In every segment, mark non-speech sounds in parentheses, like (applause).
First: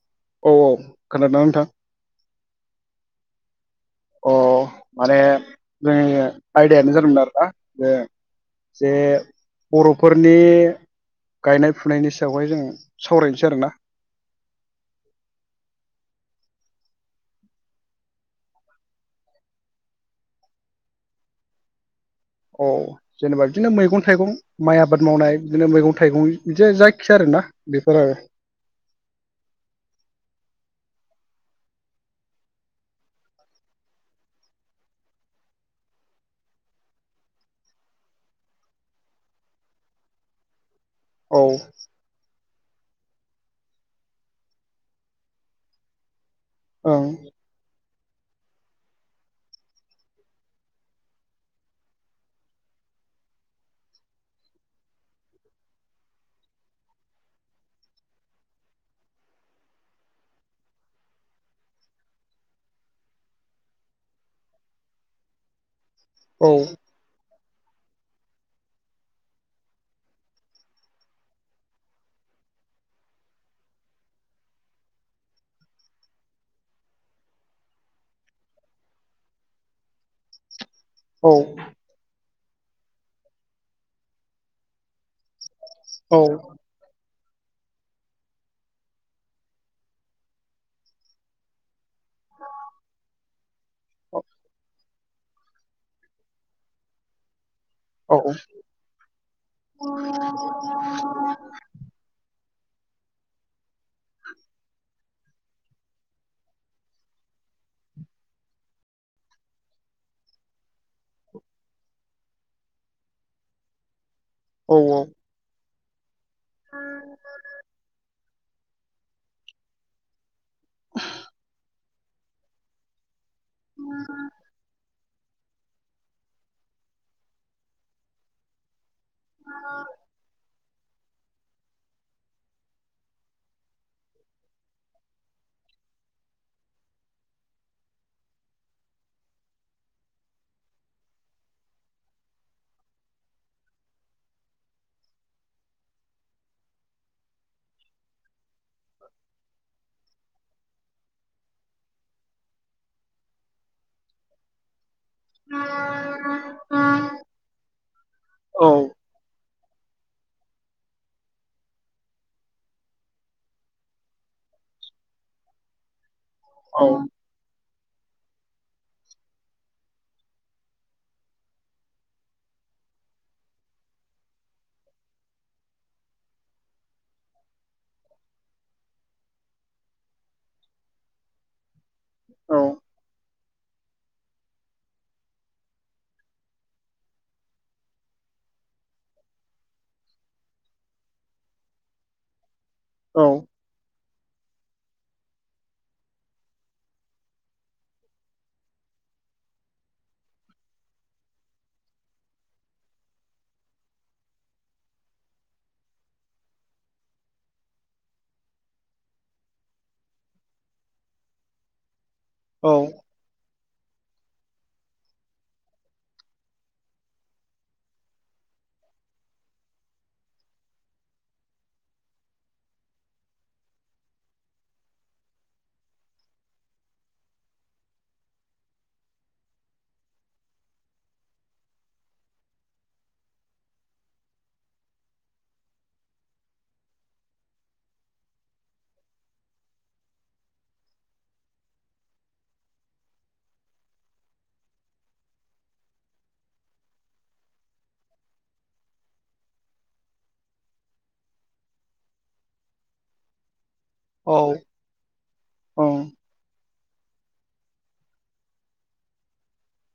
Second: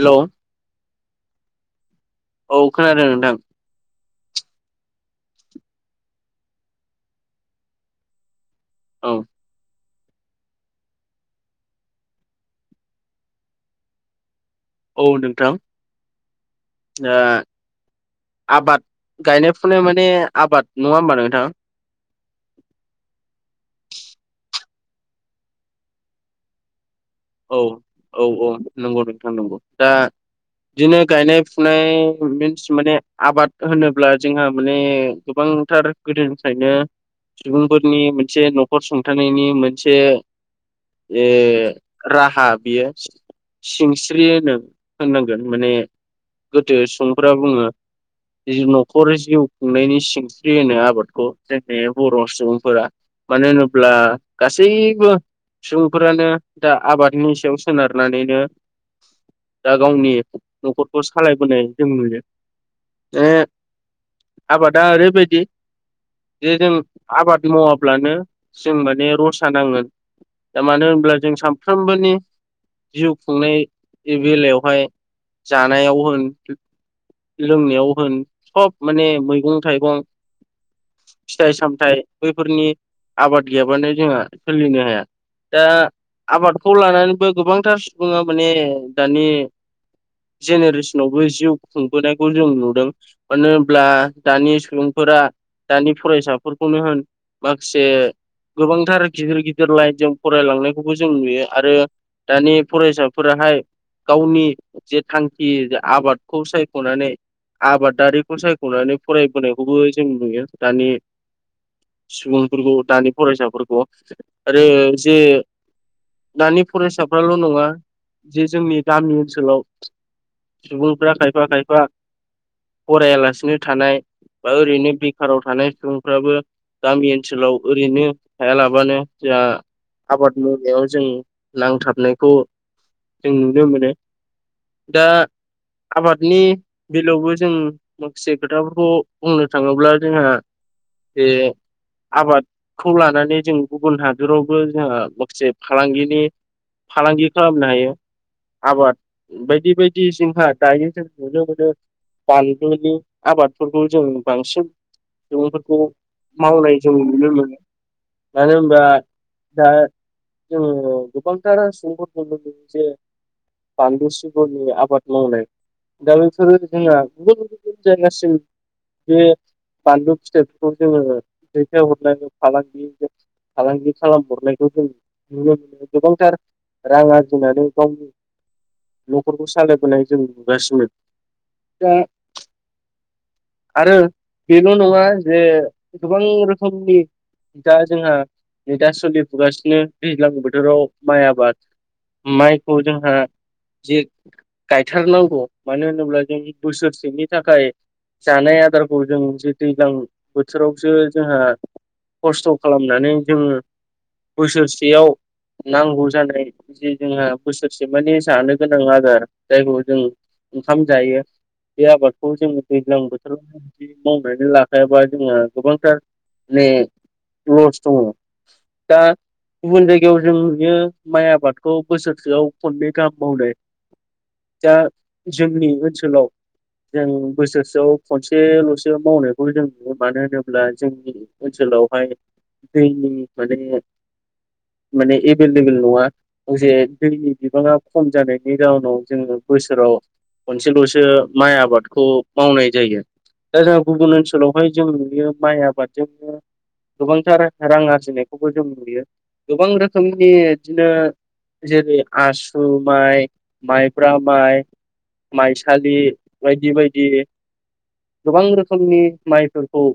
हेल' औ औ खोनादोंना नोंथां? औ खोनादों नोंथां। अ माने जोनि आयदायानो जादोंमोन आरोना बे जे औ बर'फोरनि गायनाय फुनायनि सायावहाय जों सावरायनोसै आरोना औ नोंथां दा आबाद गायनाय-फुनाय माने आबाद नङा होमबा नोंथां? अ जेनेबा बिदिनो मैगं-थाइगं माइ आबाद मावनाय बिदिनो मैगं-थाइगं बिदि जाय औ औ औ नंगौ नोंथां नंगौ दा बिदिनो गायनाय, फुनाय मिन्स माने आबाद होनोब्ला जोंहा माने गोबांथार गोदोनिफ्रायनो सुबुंफोरनि मोनसे न'खर सुंथानायनि मोनसे ओ औ राहा बियो सिंस्रि होनो होननांगोन माने गोदो ओं सुबुंफोरा बुङो जि न'खर जिउ खुंनायनि सिनस्रि होनो आबादखौ जोंनि बर' सुबुंफोरा मानो होनोब्ला गासैबो सुबुंफोरानो दा आबादनि सायाव सोनारनानैनो दा गावनि न'खरखौ सालायबोनाय जों नुयो ओ आबादा ओरैबायदि जे जों औ आबाद मावाब्लानो जों माने रसा नांगोन दा मानो होनब्ला जों सानफ्रोमबोनि जिउ खुंनाय बेलायावहाय जानायाव होन लोंनायाव होन सब माने मैगं-थाइगं फिथाइ साम थाइ बैफोरनि आबाद गैयाबानो जोंहा सोलिनो हाया दा औ आबाद खौ लानानैबो गोबांथार सुबुङा माने दानि जेनेरेसनावबो जिउ खुंबोनायखौ जों नुदों। मानो होनब्ला दानि सुबुंफोरा दानि फरायसाफोरखौनो होन माखासे औ गोबांथार गिदिर गिदिर लाइनजों फरायलांनायखौबो जों नुयो आरो आरो दानि फरायसाफोराहाय गावनि जे थांखि आबादखौ सायख'नानै आबादारिखौ सायख'नानै फरायबोनायखौबो जों नुयो दानि सुबुंफोरखौ दानि फरायसाफोरखौ आरो औ जे दानि फरायसाफ्राल' नङा जे जोंनि गामि ओनसोलाव सुबुंफ्रा खायफा खायफा फरायालासिनो थानाय बा ओरैनो बेखाराव थानाय सुबुंफ्राबो गामि ओनसोलाव ओरैनो थायालाबानो जोहा (inaudible) मोनायाव जों नांथाबनायखौ जों नुनो मोनो। दा आबादनि बेलयावबो जों माखासे खोथाफोरखौ बुंनो थाङोब्ला जोङो बे आबादखौ लानानै जों गुबुन हादरावबो जोंहा जे फालांगिनि फालांगि खालामनो हायो। आबाद बायदि बायदि जोंहा दायो जों नुनो मोनो बानलुनि आबादफोरखौ जों बांसिन सुबुंफोरखौ मावनाय जों नुनो मोनो मानो औ होनबा दा दखानदार सपद बन्द बानलु सिब्रनि आबाद मावनाय दा बेफोरो जोंहा गुबुन गुबुन जायगासिम बे बानलु फिथाइफोरखौ जोङो दैथायहरनाय फालांगि फालांगि खालामहरनाय खौ जों नुनो मोनो गोबांथार रां आरजिनानै गावनो न'खरखौ सालायबोनाय जों नुगासिनो दा औ आरो बेल' नङा जे गोबां रोखोमनि दा जोंहा नै दा सलि नुगासिनो दैज्लां बोथोराव माइ आबाद माइखौ जोंहा औ जे गायथारनांगौ मानो होनोब्ला जों बोसोरसेनि थाखाय जानाय आदारखौ जों जे दैज्लां बोथोरावसो जोंहा खसथ' खालामनानै जोङो बोसोरसेयाव नांगौ जानाय जे जोंहा बोसोरसेमानि जानो गोनां आदार जायखौ जों ओंखाम जायो बे आबादखौ जों औ दैज्लां बो (unintelligible) मावनानै लाखायाबा जोंहा गोबांथार माने लस दङ दा गुबुन जायगायाव जों नुयो माइ आबादखौ बोसोरसेआव खननै गाहाम मावनाय दा जोंनि ओनसोलाव जों बोसोरसेआव खनसेल'सो मावनायखौ जों नुयो मानो होनोब्ला जोंनि ओनसोलावहाय दैनि माने माने एभेलेबेल नङा से दैनि बिबाङा खम जानायनि जाउनाव जोङो बोसोराव खनसेल'सो माइ आबादखौ मावनाय जायो दा जोंहा गुबुन ओनसोलावहाय जों नुयो माइ आबादजोंनो गोबांथार रां आरजिनायखौबो जों नुयो गोबां रोखोमनि बिदिनो जेरै आससु माइ माइब्रा औ माइ माइसालि बायदि बायदि गोबां रोखोमनि माइफोरखौ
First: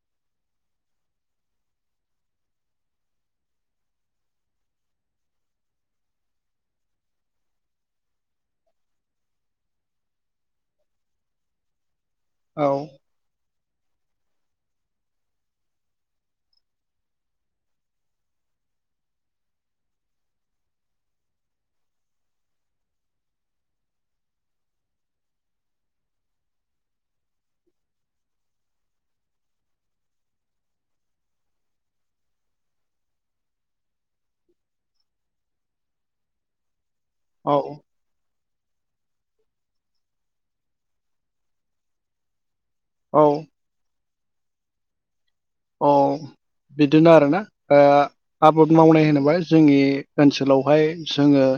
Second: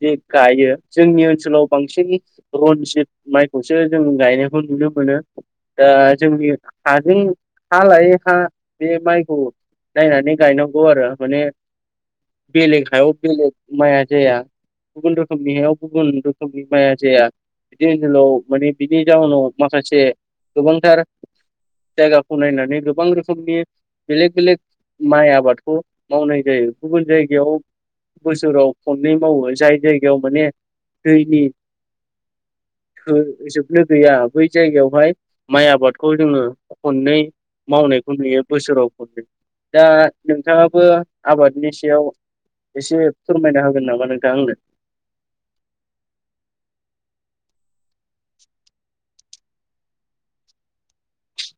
जे गायो जोंनि ओनसोलाव बांसिन रनजित माइखौसो जों गायनायखौ नुनो मोनो दा जोंनि हाजों हा लायै हा बे माइखौ नायनानै गायनांगौ आरो माने बेलेग हायाव बेलेग माया जाया गुबुन रोखोमनियाव गुबुन रोखोमनि माया जाया बिदि ओनसोलाव माने बिनि जााहोनाव माखासे गोबांथार जायगाखौ नायनानै गोबां रोखोमनि बेलेक बेलेक माइ आबादखौ मावनाय जायो गुबुन जायगायाव बोसोराव खननै मावो जाय जायगायाव माने दैनि हो जोबनो गैया बै जायगायावहाय माइ आबादखौ जोङो खननै औ मावनायखौ नुयो बोसोराव खनो दा नोंथाङाबो आबादनि सायाव एसे औ औ फोरमायना होगोन नामा नोंथाङा आंनो औ बिदिनो आरोना दा ओ आबाद मावनाय होनोब्ला जोंनि ओनसोलावहाय जोङो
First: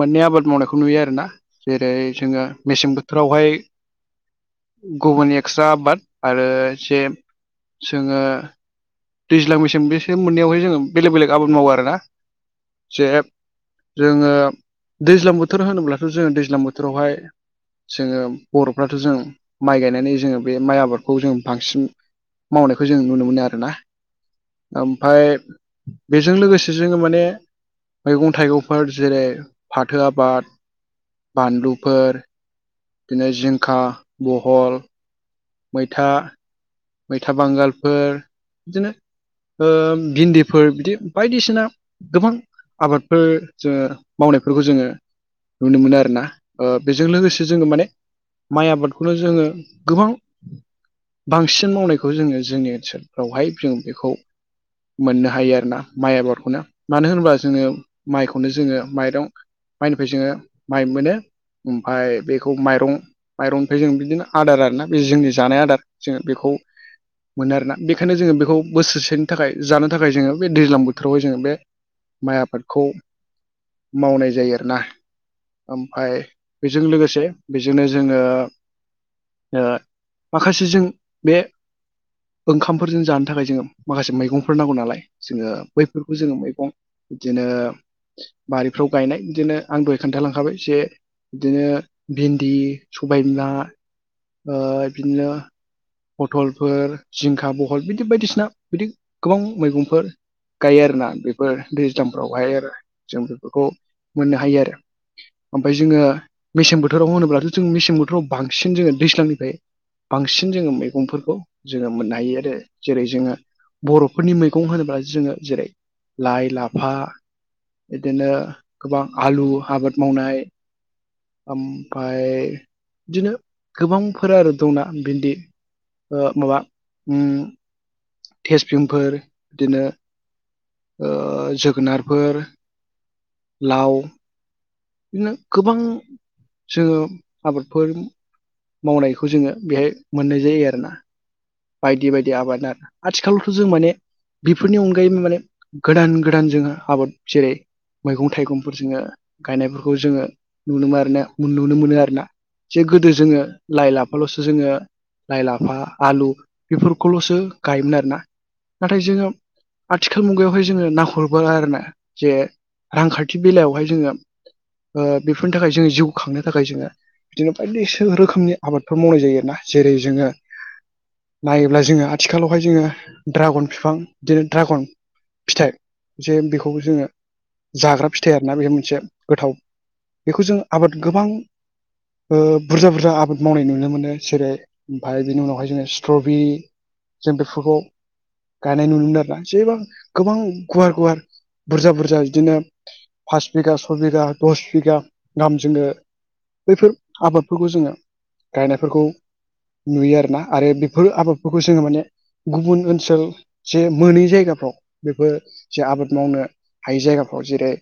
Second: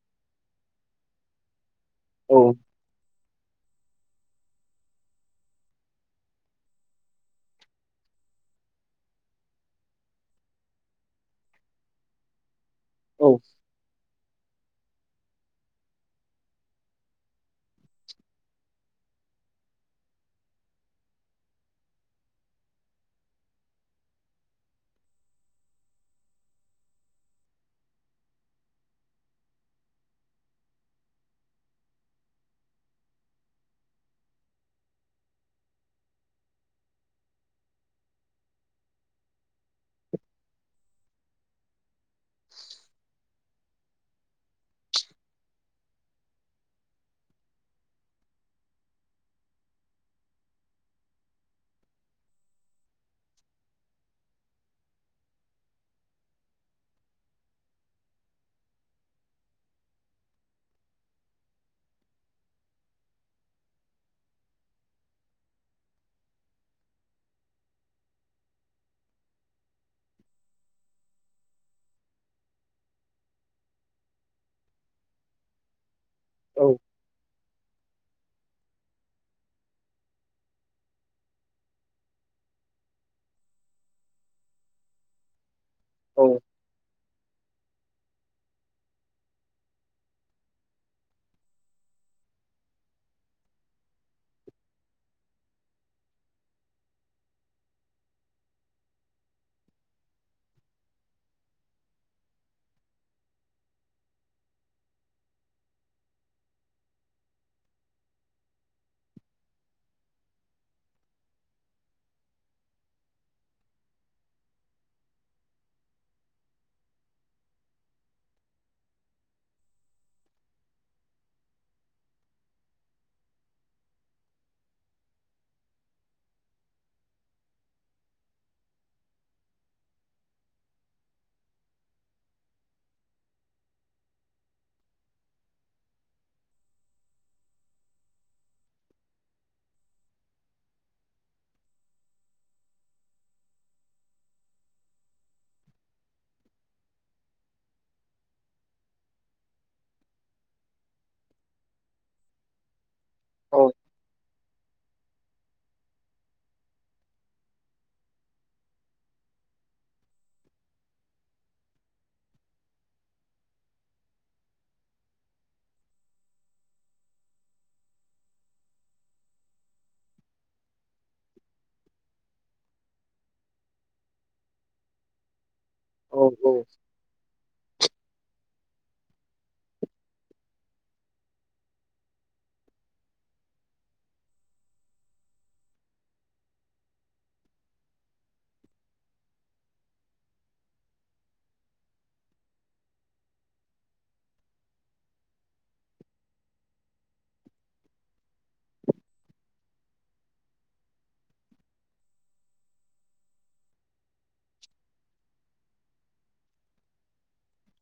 मोननै आबाद मावनायखौ नुयो आरोना जेरै औ जोङो मेसें बो थोरावहाय गुबुन एक्सट्रा आबाद आरो एसे जोङो दैज्लां मेसें बेसोर मोननैयावाय जोङो बेलेग बेलेग आबाद मावो आरोना जे औ जोङो दैज्लां बोथोर होनोब्लाथ' जोङो दैज्लां बोथोरावहाय जोङो बर'फ्राथ' जों माइ गायनानै जोङो बे माइ आबादखौ जों बांसिन मावनायखौ जों नुनो मोनो आरोना ओमफ्राय बेजों लोगोसे जोङो माने मैगं थाइगंफोर जेरै फाथो आबाद बानलुफोर बिदिनो जिंखा बहल मैथा मैथा बांगालफोर बिदिनो ओ भिन्दिफोर बिदि बायदिसिना गोबां आबादफोर जोङो मावनायफोरखौ जोङो नुनो मोनो आरोना ओ बेजों लोगोसे जोङो माने माइ आबादखौनो जोङो गोबां बांसिन मावनायखौ जोङो जोंनि ओनसोलफ्रावहाय जों बेखौ मोननो हायो आरोना माइ आबादखौनो मानो होनोबा जोङो माइखौनो जोङो माइरं माइनिफ्राय जोङो माइ मोनो ओमफ्राय बेखौ माइरं माइरंनिफ्राय जों बिदिनो आदार आरोना बे जोंनि जानाय आदार जोङो बेखौ मोनो आरोना बेखायनो जोङो बेखौ बोसोरसेनि थाखाय जानो थाखाय जोङो बे दैज्लां बोथोरावहाय जोङो बे माइ आबादखौ मावनाय जायो आरोना ओमफ्राय औ बेजों लोगोसे जोंनो जोङो ओ माखासे जों बे ओंखामफोरजों जानो थाखाय जोङो माखासे मैगंफोर नांगौ नालाय जोङो बैफोरखौ औ जों मैगं बिदिनो बारिफ्राव गायनाय बिदिनो आं दहाय खोनथालांखाबाय जे बिदिनो भिन्दि सबायबिमा ओ बिदिनो पथलफोर जिंखा बहल बिदि बायदिसिना बिदि गोबां मैगंफोर गायो आरोना बेफोर दैज्लांफोरावहाय आरो जों बेफोरखौ मोननो हायो आरो ओमफ्राय जोङो मेसें बोथोराव होनोब्लाथ जों मेसें बोथोराव बांसिन जोङो दैज्लांनिफ्राय बांसिन जोङो मैगंफोरखौ जोङो मोननो हायो आरो जेरै जोङो बर'फोरनि मैगं होनोब्ला जोङो जेरै लाइ लाफा बिदिनो गोबां आलु आबाद मावनाय ओमफ्राय बिदिनो गोबांफोर आरो दं ना भिन्दि ओ माबा उम तेजफिमफोर बिदिनो ओ जोगोनारफोर लाव बिदिनो गोबां जोङो आबादफोर मावनायखौ जोङो बेहाय मोननाय जायो आरोना बायदि बायदि आबाद आथिखालावथ जों माने बेफोरनि अनगायैबो माने गोदान गोदान जोङो आबाद जेरै मैगं थाइगंफोर जोङो गायनायफोरखौ जोङो नुनो मोन आरोना नुनो मोनो आरोना एसे गोदो जोङो औ लाइ लाफाल'सो जोङो लाइ लाफा आलु बेफोरखौलसो गायोमोन आरोना नाथाय जोङो आथिखाल मुगायावहाय जोङो नाहरबा आरोना जे रांखान्थि बेलायावहाय जोङो ओ बेफोरनि थाखाय जोङो जिउ खांनो थाखाय जोङो बिदिनो बायदिसो रोखोमनि आबादफोर मावनाय जायो आरोना जेरै जोङो नायोब्ला जोङो आथिखालावहाय जोङो ड्रागन बिफां बिदिनो ड्रागन फिथाइ जे औ बेखौ जोङो जाग्रा फिथाइ आरोना बे मोनसे गोथाव बेखौ जों आबाद गोबां बुरजा बुरजा आाद मावनाय नुनो मोनो जेरै ओमफ्राय बेनि उनावहाय जोङो स्ट्रबेरि जों बेफोरखौ गायनाय नुनो मोनो आरोना जेबां गोबां गुवार गुवार बुरजा बुरजा बिदिनो फास बिगा सय बिगा दस बिगा गाहाम जोङो बैफोर आबादफोरखौ जोङो गायनायफोरखौ नुयो आरोना आरो बे फोर आबादफोरखौ जोङो माने गुबुन ओनसोल जे मोनै जायगाफ्राव बेफोर जे आबाद मावनो हाय जायगाफ्राव जेरै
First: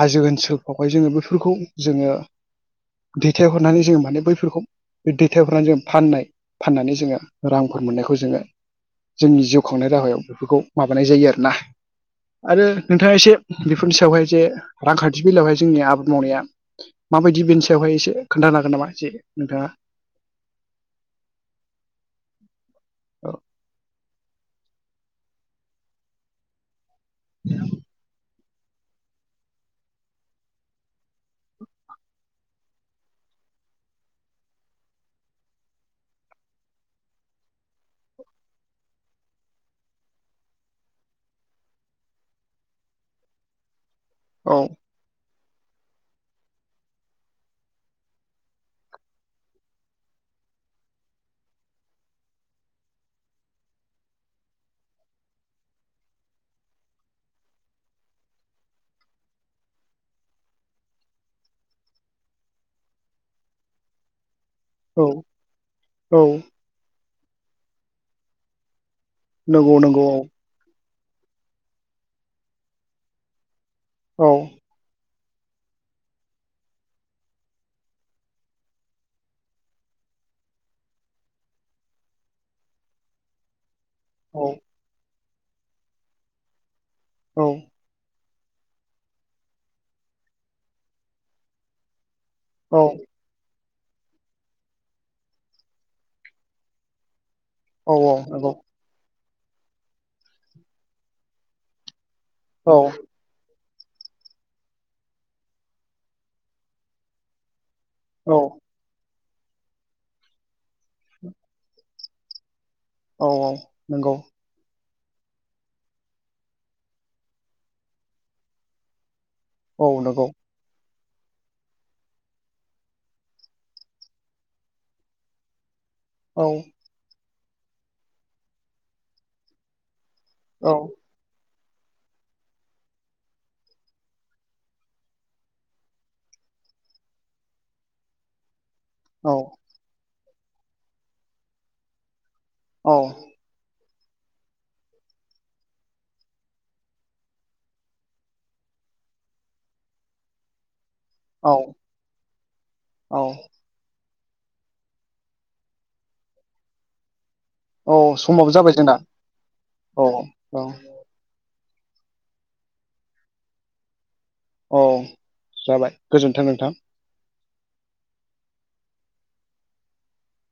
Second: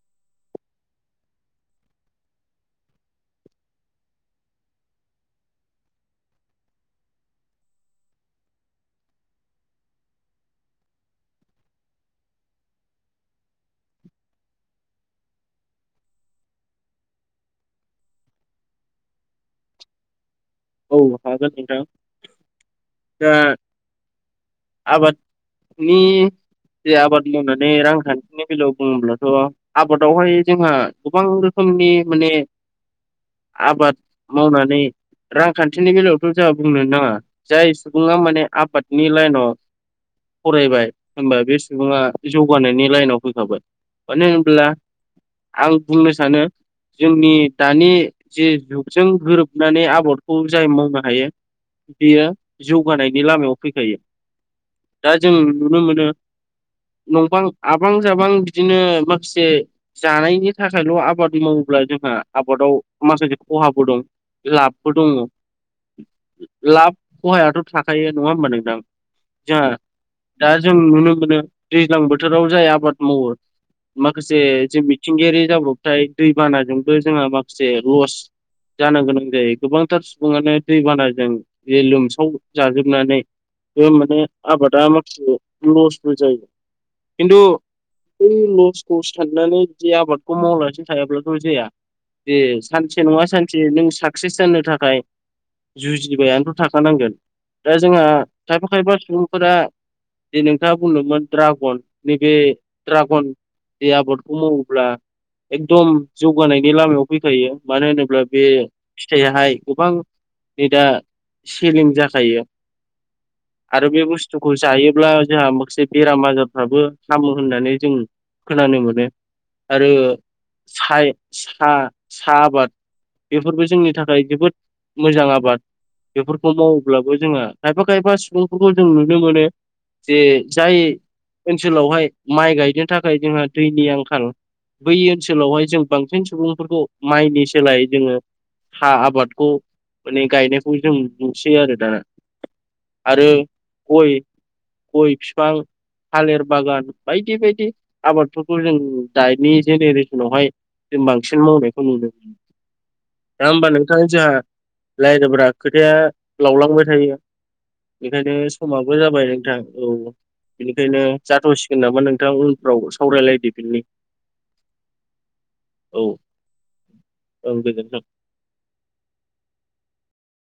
हाजो ओनसोलफ्रावहाय जोङो बेफोरखौ जोङो दैथायहरनानै जोङो माने बैफोरखौ बे दैथायहरनानै जो फाननाय फाननानै जोङो रांफोर मोननायखौ जोङो जोंनि जिउ खांनाय राहायाव बेफोरखौ माबानाय जायो आरोना। आरो नोंथाङा एसे बेफोरनि सायावहाय जे रांखान्थि बेलायावहाय जोंनि आबाद मावनाया माबायदि बेनि सायावहाय एसे खोन्थानो हागोन नामा जे नोंथाङा औ हागोन नोंथां औ दा आबादनि जे आबाद मावनानै रांखान्थि नि बेलायाव बुङोब्लाथ' आबादावहाय जोंहा गोबां रोखोमनि माने आबाद मावनानै रांखान्थिनि बेलायावथ' जोंहा बुंनो नाङा जाय सुबुङा माने आबादनि लाइनाव फरायबाय होनबा बे सुबुङा जौगानायनि लाइनाव फैखाबाय मानो औ होनब्ला आं बुंनो सानो जोंनि दानि जे जुगजों गोरोबनानै आबाद खौ जाय मावनो हायो बेयो जौगानायनि लामायाव फैखायो। दा जों नुनो मोनो नंबां आबां जाबां बिदिनो माखासे जानायनि थाखायल आबाद मावोब्ला जोंहा आबादाव माखासे खहाबो दं लाब औ दङ औ लाब खहायाथ' थाखायो नङा होमबा नोंथां? नंगौ जोंहा नंगौ औ दा जों नुनो मोनो दैज्लां बोथोराव जाय आबाद मावो औ औ माखासे जों बि मिथिंगायारि जाब्रबथाय दैबानाजोंबो जोंहा माखासे लस जानो गोनां जायो। गोबांथार सुबुङानो दैबानाजों बे लोमसाव जाजोबनानै माने औ आबादा आ लस जायो खिन्थु औ बै लसखौसो साननानै जुदि आबादखौ मावलासनो थायाब्लाथ' जाया। दे औ सानसे नङा सानसे नों साक्सेस जानो थाखाय जुजिबायानोथ' थाखानांगोन दा औ जोंहा नंगौ खायफा खायफा सुबुं फोर जे नोंथाङा बुंदोंमोन ड्रागन नैबे औ ड्रागन जे आबादखौ मावोब्ला एकदम जौगानायनि लामायाव फैखायो मानो होनोब्ला अब्ला औ बे फिथाइयाहाय गोबां नै दा सेलिं जाखायो। औ आरो बे नंगौ बुस्थु खौ जायोब्ला जोंहा माखासे बेराम आजारफ्राबो हामो होननानै जों खोनानो मोनो। औ आरो नंगौ सा आबाद बेफोरबायदि जोंनि थाखाय जोबोद मोजां आबाद औ बेफोरखौ माव अब्लाबो जोंहा खायफा खायफा सुबुंफोरखौ जों नुनो मोनो जे जाय ओनसोलावहाय माइ गायनो थाखाय जोंहा दैनि आंखाल बै ओनसोलावहाय जों बांसिन सुबुंफोरखौ माइनि सोलायै जोङो सा औ आबादखौ माने गायनायखौ जों नुसै आरो दाना। औ आरो गय गय फिफां थालिर बागान बायदि बायदि आबादफोरखौ जों दानि जेनेरेसनावहाय जों बांसिन औ मावनायखौ नुदों औ नङा होमबा नोंथांनि जोंहा रायदोब्रा खोथाया लावलांबाय थायो औ बेखायनो जाबाय जोंना समाबो जाबाय नोंथां औ औ बेनिखायनो जाथ'सिगोन नामा नोंथां उनफ्राव सावरायलायदो बिनि औ जाबाय गोजोन्थों नोंथां औ गोजोनथों